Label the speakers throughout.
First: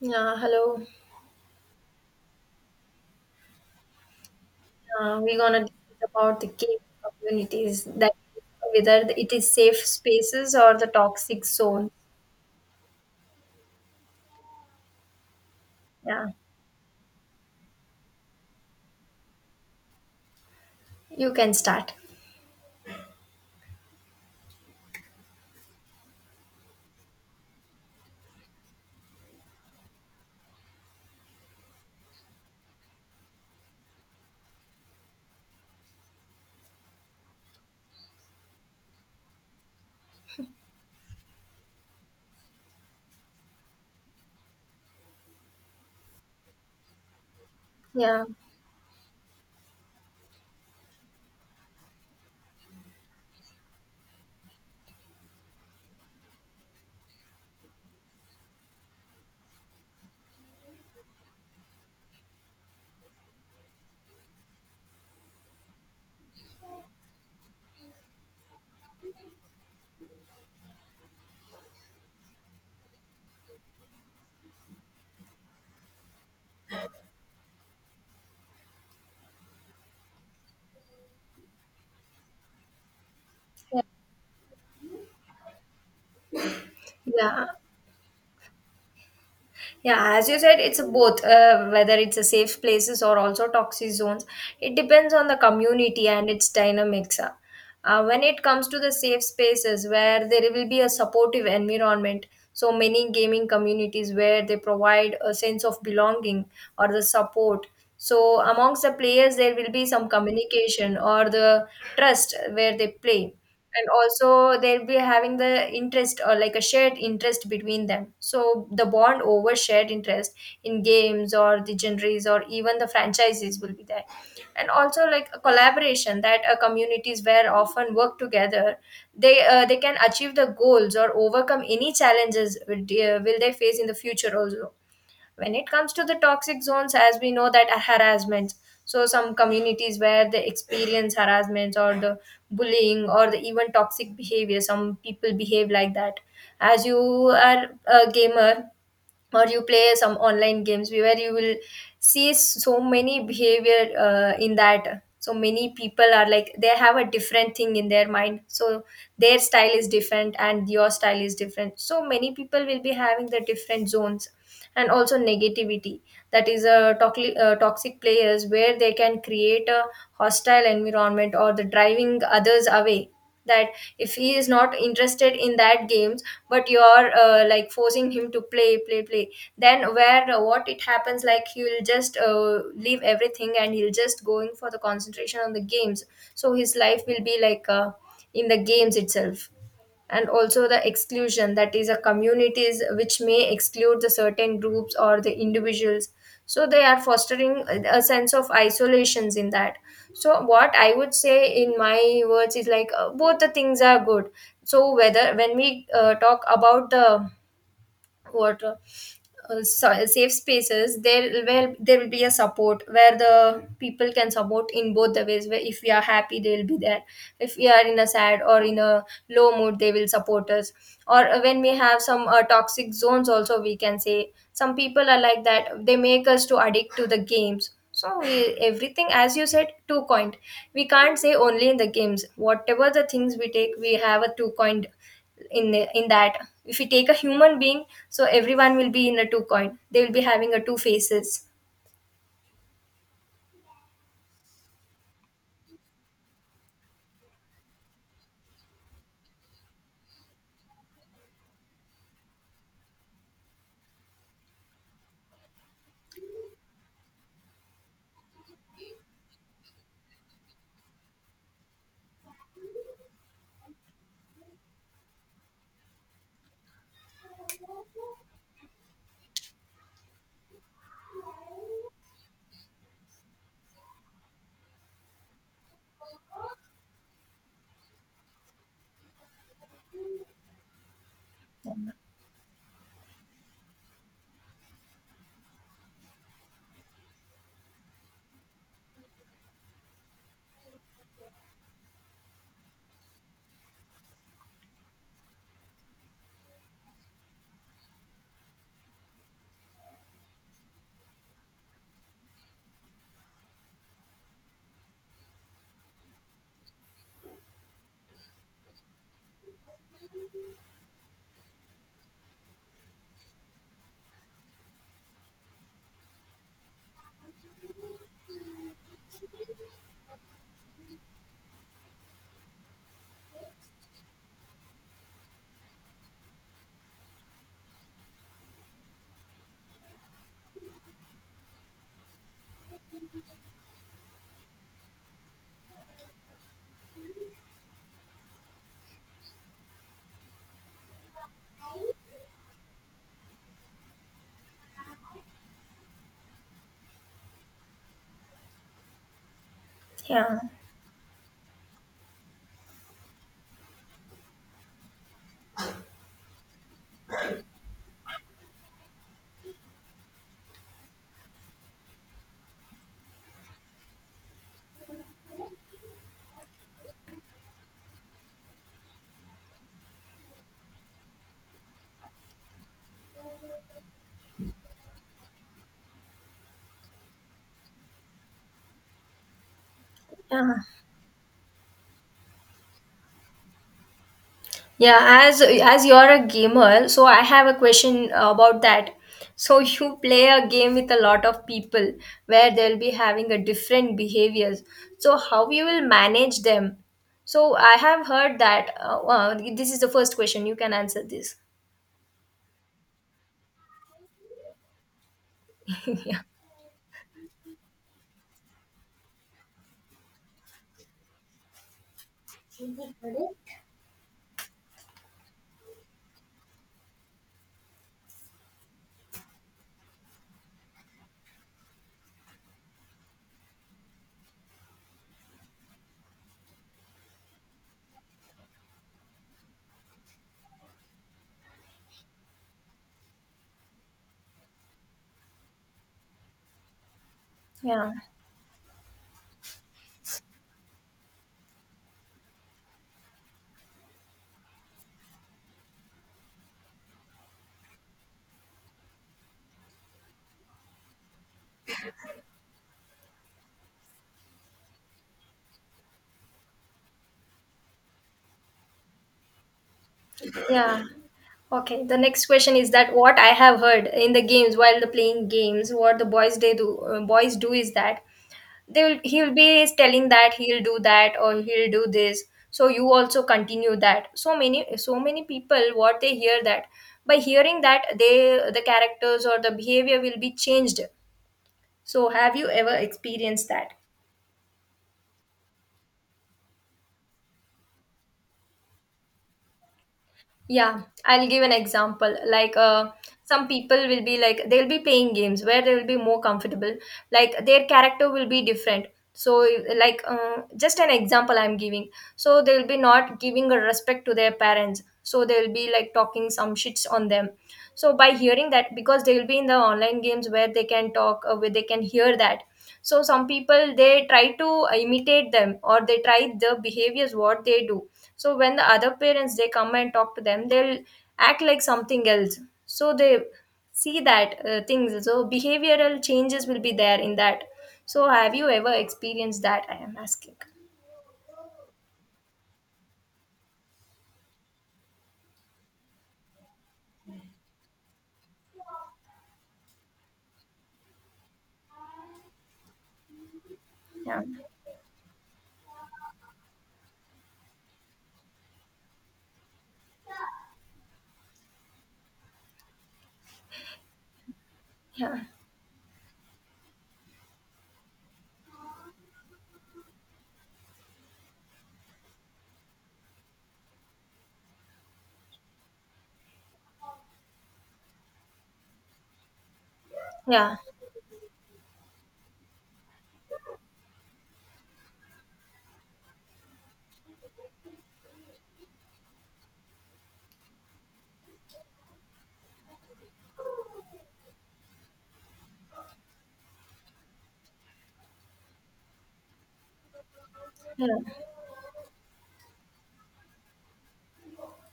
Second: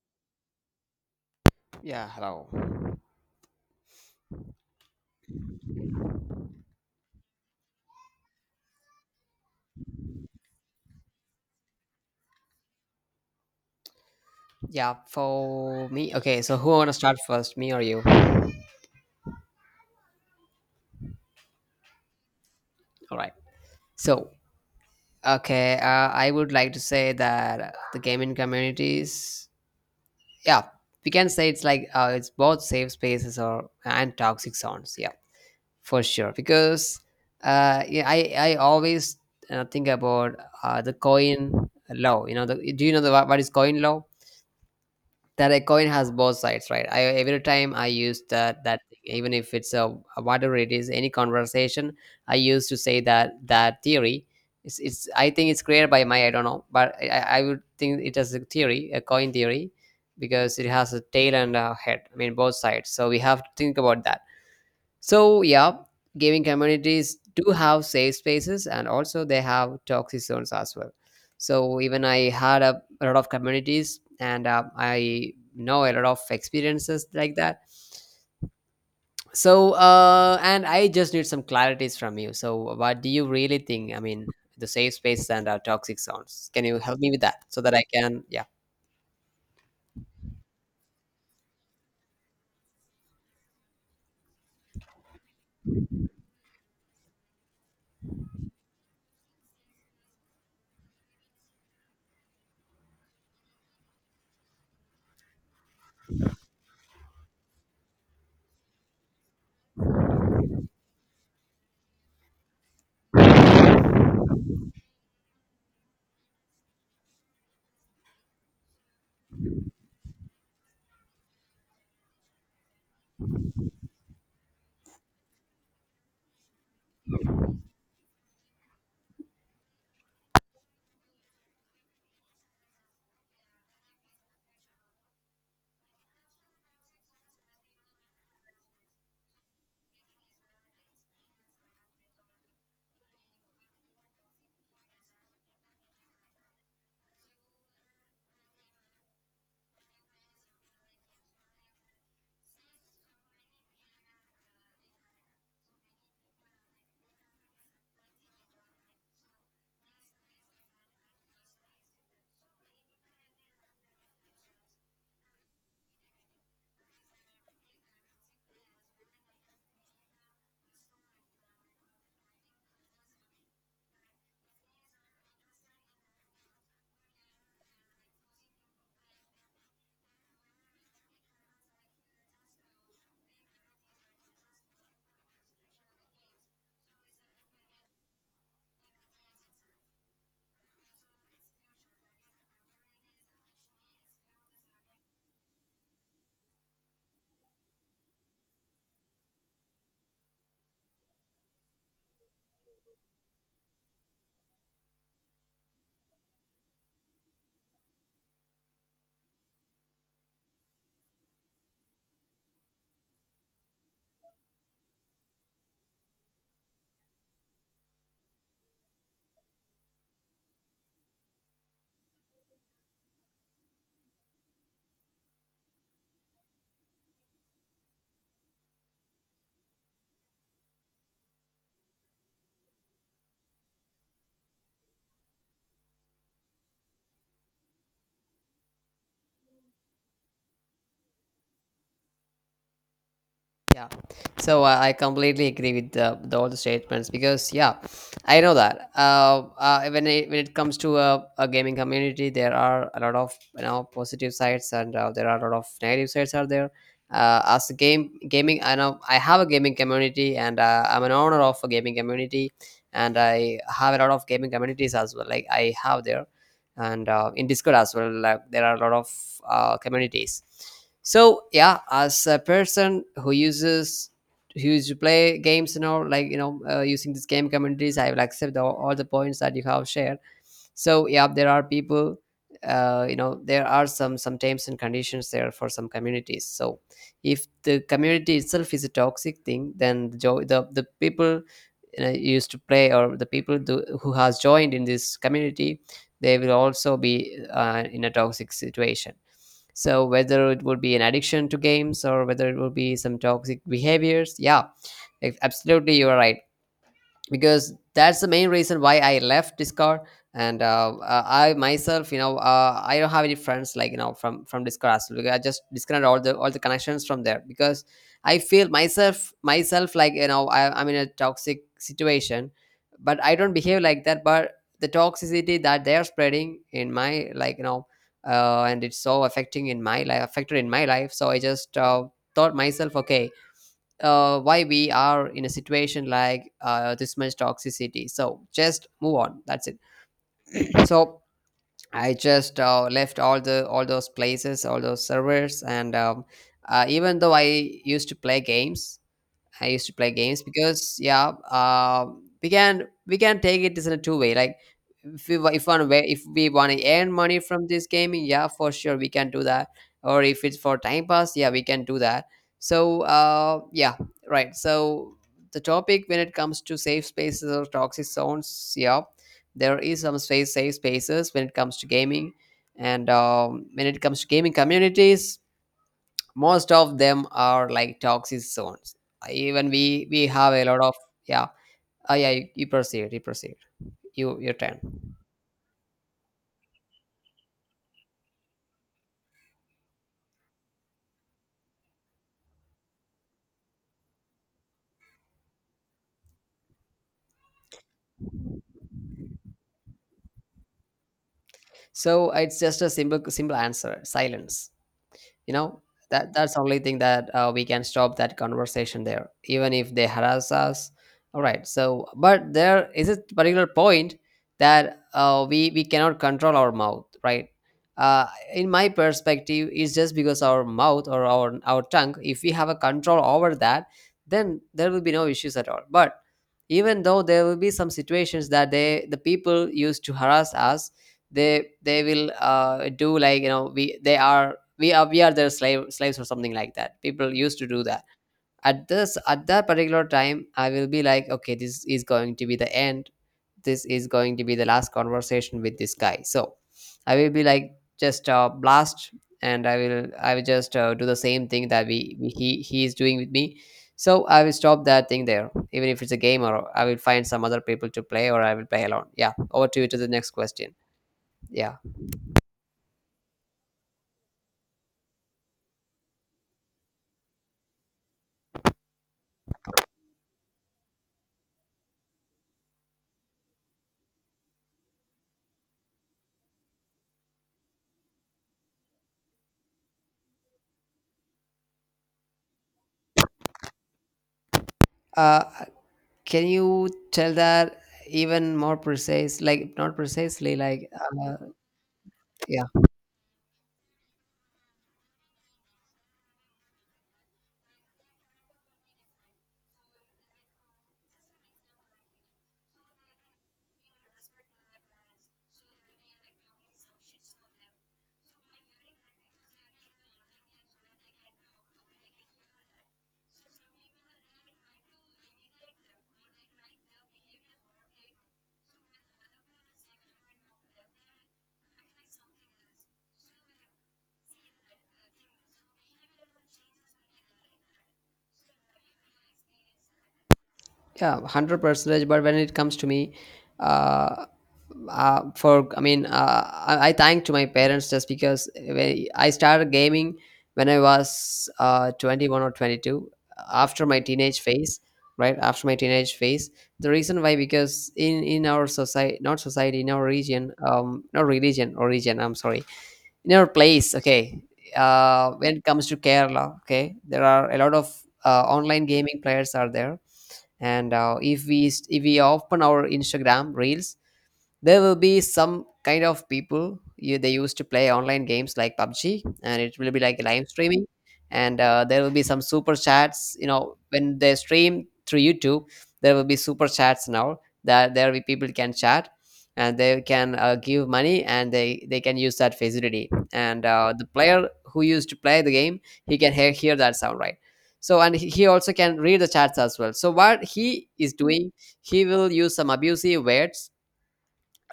Speaker 1: Yeah, hello.
Speaker 2: Yeah, hello.
Speaker 1: We're gonna discuss about the cave communities that whether it is safe spaces or the toxic zone.
Speaker 2: Yeah, for me.
Speaker 1: Yeah,
Speaker 2: Okay, so who want to start first, me or you?
Speaker 1: you can start.
Speaker 2: All right. So, okay, I would like to say that the gaming communities, yeah, we can say it's like it's both safe spaces or and toxic zones. Yeah, for sure. Because yeah, I always think about the coin law. You know, do you know the what is coin law? That a coin has both sides, right? I every time I use
Speaker 1: Yeah,
Speaker 2: that thing, even if it's a whatever it is any conversation, I used to say that that theory. It's I think it's created by my, I don't know, I would think it as a theory, a coin theory, because it has a tail and a head, I mean both sides, so we have to think about that. So, yeah, gaming communities do have safe spaces and also they have toxic zones as well. So, even I had a lot of communities and I know a lot of experiences like that. So, and I just need some clarities from you. So, what do you really
Speaker 1: yeah,
Speaker 2: think? I mean, the safe spaces and our toxic zones. Can you help me with that
Speaker 1: yeah.
Speaker 2: so that I can, yeah?
Speaker 1: Yeah, as you said, it's a both whether it's a safe places or also toxic zones. It depends on the community and its dynamics. When it comes to the safe spaces where there will be a supportive environment, so many gaming communities where they provide a sense of belonging or the support. So amongst the players, there will be some communication or the trust where they play, and also they'll be having the interest or like a shared interest between them, so the bond over shared interest in games or the genres or even the franchises will be there, and also like a collaboration that communities where often work together, they can achieve the goals or overcome any challenges will they face in the future also. When it comes to the toxic zones, as we know that are harassments, so some communities where they experience harassments or the bullying or the even toxic behavior, some people behave like that. As you are a gamer or you play some online games, where you will see so many behavior in that, so many people are like they have a different thing in their mind, so their style is different and your style is different, so many people will be having the different zones. And also negativity, that is a toxic toxic players where they can create a hostile environment or the driving others away, that if he is not interested in that games but you're like forcing him to play play play, then where what it happens like he will just leave everything and he'll just going for the concentration on the games, so his life will be like in the games itself. And also the exclusion, that is a communities which may exclude the certain groups or the individuals, so they are fostering a sense of isolations in that. So what I would say in my words is like, both the things are good. So whether when we talk about the what, safe spaces, there will be a support where the people can support in both the ways, where if we are happy they will be there, if we are in a sad or in a low mood they will support us. Or when we have some toxic zones also, we can say some people are like that they make us to addict to the games. So we, everything as you said two coin, we can't say only in the games, whatever the things we take we have a two coin in that. If we take a human being, so everyone will be in a two coin, they will be having a two faces.
Speaker 2: Yeah, so I completely agree with the all the statements because yeah, I know that when when it comes to a gaming community, there are a lot of you know positive sides and there are a lot of negative sides are there. As a game gaming, I know I have a gaming community and I'm an owner of a gaming community, and I have a lot of gaming communities as well. Like I have there, and in Discord as well, like there are a lot of communities. So yeah, as a person who uses who used to play games and all, like you know, using this game communities, I will accept all the points that you have shared. So yeah, there are people, you know, there are some terms and conditions there for some communities. So if the community itself is a toxic thing, then the people, you know, used to play, or the people do, who has joined in this community, they will also be in a toxic situation. So whether it would be an addiction to games or whether it would be some toxic behaviors, yeah, absolutely you are right, because that's the main reason why I left Discord. And I myself, you know, I don't have any friends like you know, from Discord, as well. I just disconnected all the connections from there because I feel myself like you know, I'm in a toxic situation, but I don't behave like that. But the toxicity that they are spreading in my, like you know, and it's so affecting in my life, affected in my life. So I just thought myself, okay, why we are in a situation like this much toxicity, so just move on, that's it. So I just left all those places, all those servers, and even though I used to play games. I used to play
Speaker 1: yeah
Speaker 2: games because yeah, we can take it as in a two way. Like if one way, if we want to earn money from this gaming, yeah, for sure we can do that. Or if it's for time pass, yeah, we can do that. So yeah, right. So the topic when it comes to safe spaces or toxic zones, yeah, there is some space safe spaces when it comes to gaming, and when it comes to gaming communities, most of them are like toxic zones. Even we have
Speaker 1: yeah
Speaker 2: a lot of yeah. Yeah, you proceed, you your turn.
Speaker 1: yeah As you're a gamer, so I have a question about that. So you play a game with a lot of people where they'll be having a different behaviors, so how you will manage them. So I have heard that this is the first question, you can answer this.
Speaker 2: So it's just a simple answer, silence. You know,
Speaker 1: yeah
Speaker 2: that that's the only thing that we can stop that conversation there, even if they harass us. All right, so but there is a particular point that we cannot control our mouth, right? uh, in my perspective, it's just because our mouth or our tongue, if we have a control over that, then there will be no issues at all. But even though there will be some situations that they the people used to harass us, they will do, like you know, we they are, we are their slaves or something like that, people used to do
Speaker 1: yeah.
Speaker 2: that. At this at that particular time, I will be like, okay, this is going to be the end, this is going to be the last conversation with this guy. So I will be like, just blast, and I will just do the same thing that we he is doing with me. So I will stop that thing there, even if it's a game, or I will find some other people to play, or I will play alone. Yeah, over to you, to the next question.
Speaker 1: Yeah.
Speaker 2: Yeah,
Speaker 1: Okay. The next question is that what I have heard in the games while the playing games, what the boys they do, boys do is that they will he'll be telling that he'll do that or he'll do this. So you also continue that. So many so many people what they hear that, by hearing that, they the characters or the behavior will be changed. So have you ever experienced that?
Speaker 2: uh, can you tell that even more precise? Like not precisely,
Speaker 1: Yeah,
Speaker 2: like
Speaker 1: I'll
Speaker 2: uh,
Speaker 1: give an example.
Speaker 2: yeah,
Speaker 1: Some people will be like, they'll be playing games where they will be more comfortable. Like, their character will be different. So, just an example I'm giving. So, they'll be not giving a respect to their parents. So, they'll be like talking some shits on them. So, by hearing that, because they'll be in the online games where they can talk, where they can hear that. So, some people they try to imitate them or they try the behaviors what they do. So when the other parents they come and talk to them, they'll act like something else, so they see that things, so behavioral changes will be there in that. So have you ever experienced that, I am asking?
Speaker 2: yeah, 100% percentage. But when it comes to me, uh, for I mean, I thank to my parents just because when I started gaming, when I was 21 or 22, after my
Speaker 1: yeah
Speaker 2: teenage phase. Right after my teenage phase, the reason why, because in our society, not society, in our region, not religion, or region, I'm sorry, in our place, okay,
Speaker 1: yeah
Speaker 2: when it comes to Kerala, okay, there are a lot of online gaming players are there. And if we open our Instagram reels, there will be some kind of people, you, they used to play online games like PUBG, and it will be like live
Speaker 1: yeah
Speaker 2: streaming, and there will be some super chats. You know, when they stream through YouTube, there will be super chats now that there will be people can chat, and they can give money, and they can use that facility. And the player who used to play the game, he can hear that sound, right? So and he also can read the chats as well. So what he
Speaker 1: yeah
Speaker 2: is doing, he will use some abusive words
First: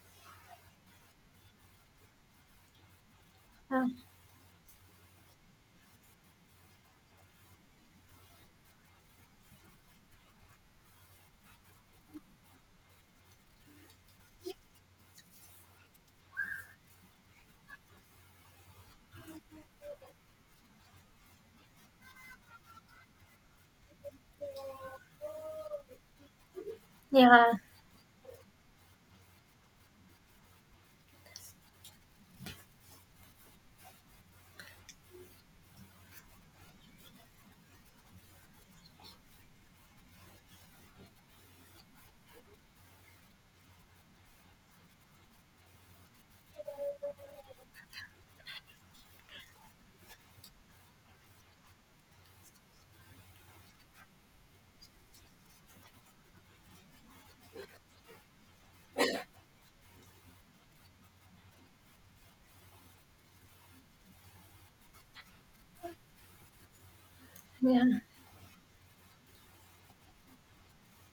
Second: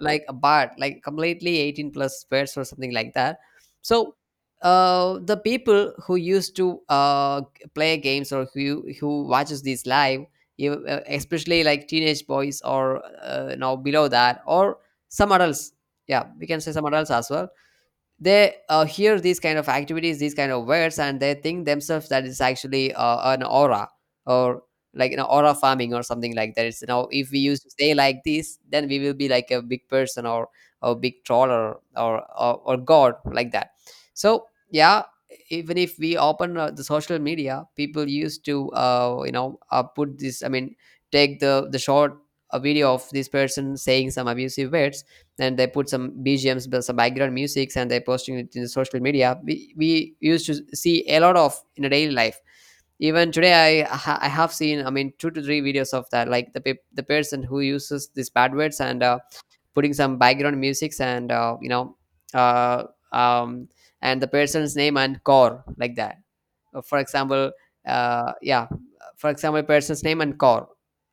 Speaker 2: like a bar, like completely 18 plus words or something like that. So the people who used to play games or who watches these live, especially like teenage boys or now below that, or some adults, yeah, we can say some adults as well, they hear these kind of activities, these kind of words, and they think themselves that it's actually an aura or like an aura farming or something like that. It's you know, if we
Speaker 1: yeah
Speaker 2: used to say like this, then we will be like a big person or a big troll, or god like that. So yeah, even if we open the social media, people used to you know, put this, I mean take the short a video of this person saying some abusive words, and they put some BGMs, but some background musics, and they're posting it in the social media. We used to see a lot of in a daily life. Even today, I have seen, I mean, two to three videos of that, like the person who uses these bad words and putting some background musics and uh, um, and the person's name and core, like that. Uh, for example,
Speaker 1: yeah yeah,
Speaker 2: yeah, for example, person's name and core,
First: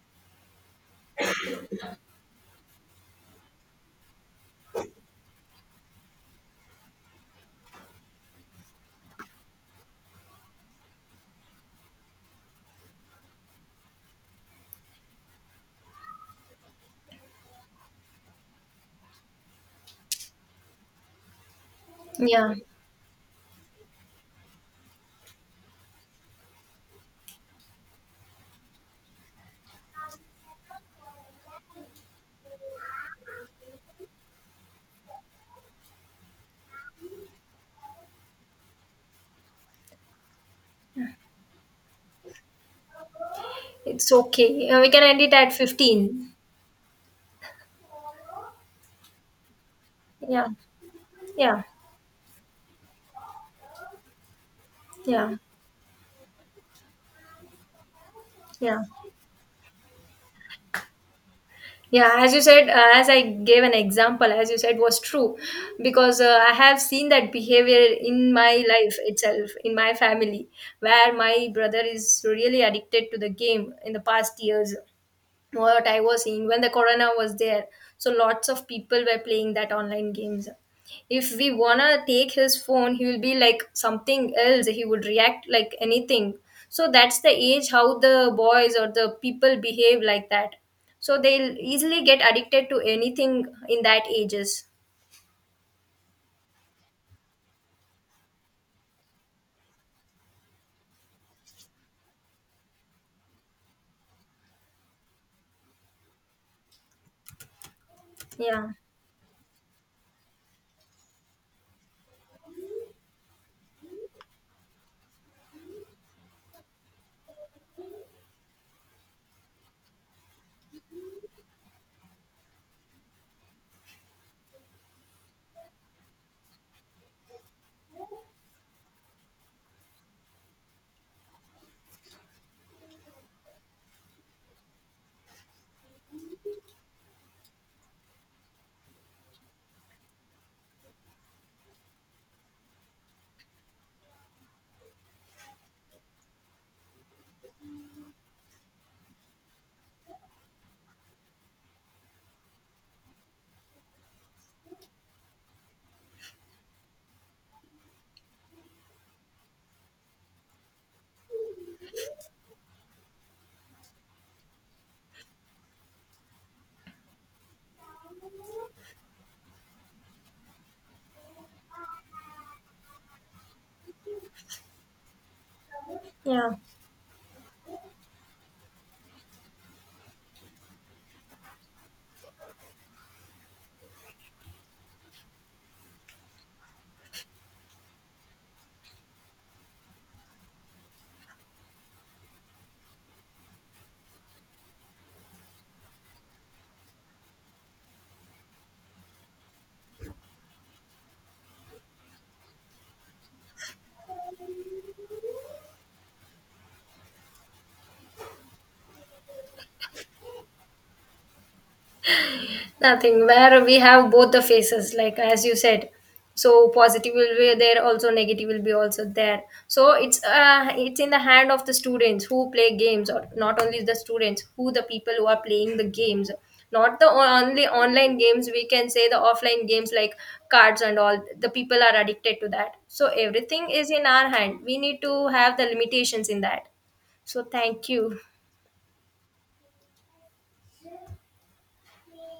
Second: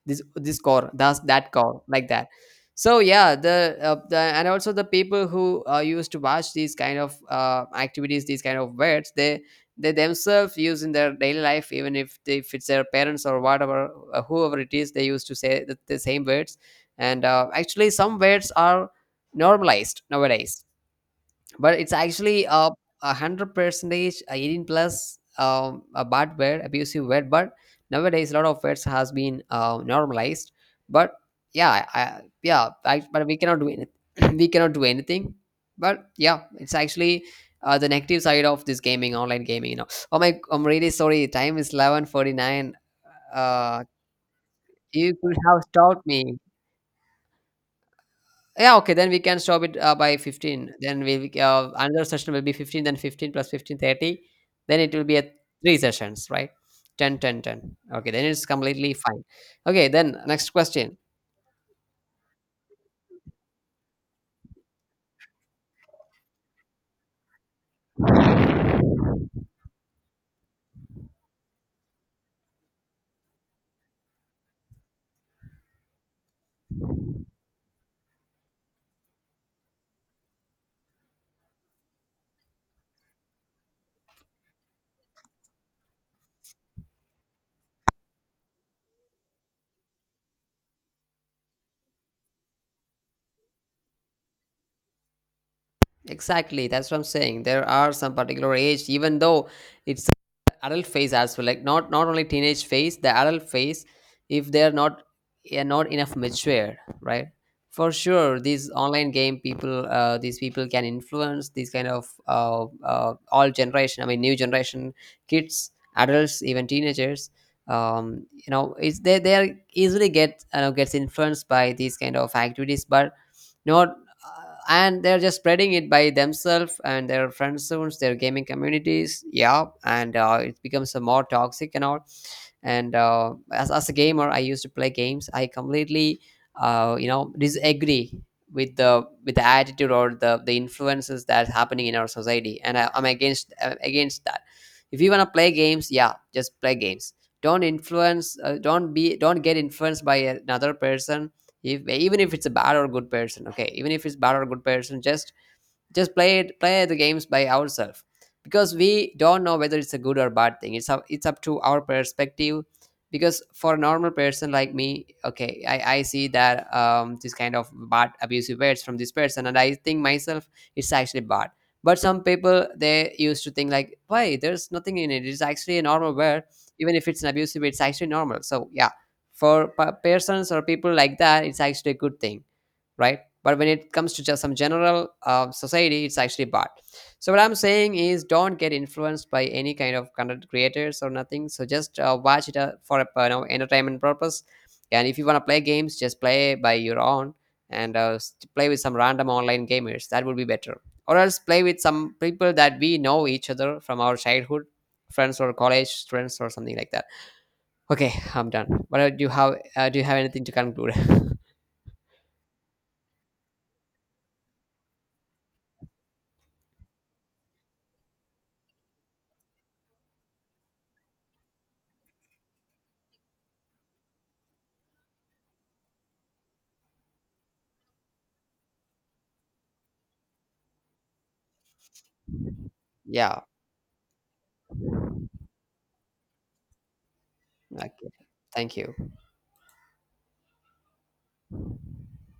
Speaker 2: this core, that's that core, like that. So yeah, the and also the people who used to watch these kind of activities, these kind of words, they themselves use in their daily life, even if they, if it's their parents or whatever, whoever it is, they used to say the same words. And actually, some words are normalized nowadays, but it's actually
Speaker 1: yeah.
Speaker 2: a hundred percentage 18 plus a bad word, abusive word. But nowadays, a lot of words has been normalized. But yeah, yeah, I, but we cannot do anything. We cannot do anything. But yeah, it's actually the negative side of this gaming, online gaming, you know. Oh my, I'm really sorry. Time is 11:49. Uh,
Speaker 1: It's okay. We can
Speaker 2: you
Speaker 1: end it
Speaker 2: could
Speaker 1: at
Speaker 2: have stopped
Speaker 1: 15.
Speaker 2: me. Yeah, okay, then we can stop it by
Speaker 1: yeah
Speaker 2: 15. Then
Speaker 1: yeah
Speaker 2: another session will be 15, then 15 plus 15, 30. Then it will be at
Speaker 1: yeah
Speaker 2: three sessions, right? 10, 10, 10. Okay, then it's
Speaker 1: yeah
Speaker 2: completely fine. Okay, then next question.
Speaker 1: yeah As you said, as I gave an example, as you said was true, because I have seen that behavior in my life itself, in my family, where my brother is really addicted to the game in the past years. What I was seeing when the corona was there, so lots of people were playing that online games. If we wanna take his phone, he will be like something else. He would react like anything. So that's the age how the boys or the people behave like that. So they'll easily get addicted to anything in that ages.
Speaker 2: Exactly, that's what I'm saying. There are some particular age, even though it's adult phase as well, like not only teenage phase, the adult phase, if they're not, yeah, not enough mature, right? For sure
Speaker 1: Yeah.
Speaker 2: these online game people, these people can influence these kind of all generation, I mean new generation, kids, adults, even teenagers, you know, it's they are easily get, you know, gets influenced by these kind of activities. But you know, and they're just spreading it by themselves and their friend zones, their gaming communities, yeah, and it becomes a more toxic and all. And as a gamer, I used to play games, I completely you know, disagree with the, with the attitude or the influences that's happening in our society, and I'm against that. If you want to play games, yeah, just play games. Don't influence, don't get influenced by another person. If even if it's a bad or good person, okay, even if it's bad or good person, just play it, play the games by ourselves, because we don't know whether it's a good or bad thing. It's up to our perspective, because for a normal person like me, okay, I see that this kind of bad abusive words from this person, and I think myself, it's actually bad. But some people, they used to think like, why, there's nothing in it, it's actually a normal word,
Speaker 1: Yeah.
Speaker 2: even if it's an abusive, it's actually normal. So yeah, for persons or people like that, it's actually a good thing, right? But when it comes to just some general society, it's actually bad. So what I'm saying is, don't get influenced by any kind of content creators or nothing. So just watch it for a, you know, entertainment purpose. And if you want to play games, just play by your own and play with some random online gamers. That would be better. Or else play with some people that we know each other from our childhood, friends or college students or something like that. Okay, I'm done. What do you have? Do you have anything to conclude?
Speaker 1: Nothing, where we have both the faces, like as you said. So positive will be there, also negative will be also there. So it's in the hand of the students who play games, or not only the students, who the people who are playing the games, not the only online games, we can say the offline games like cards and all, the people are addicted to that. So
Speaker 2: Yeah.
Speaker 1: everything is in our hand, we need to have the limitations in that. So
Speaker 2: Okay.
Speaker 1: thank you.
Speaker 2: Thank you.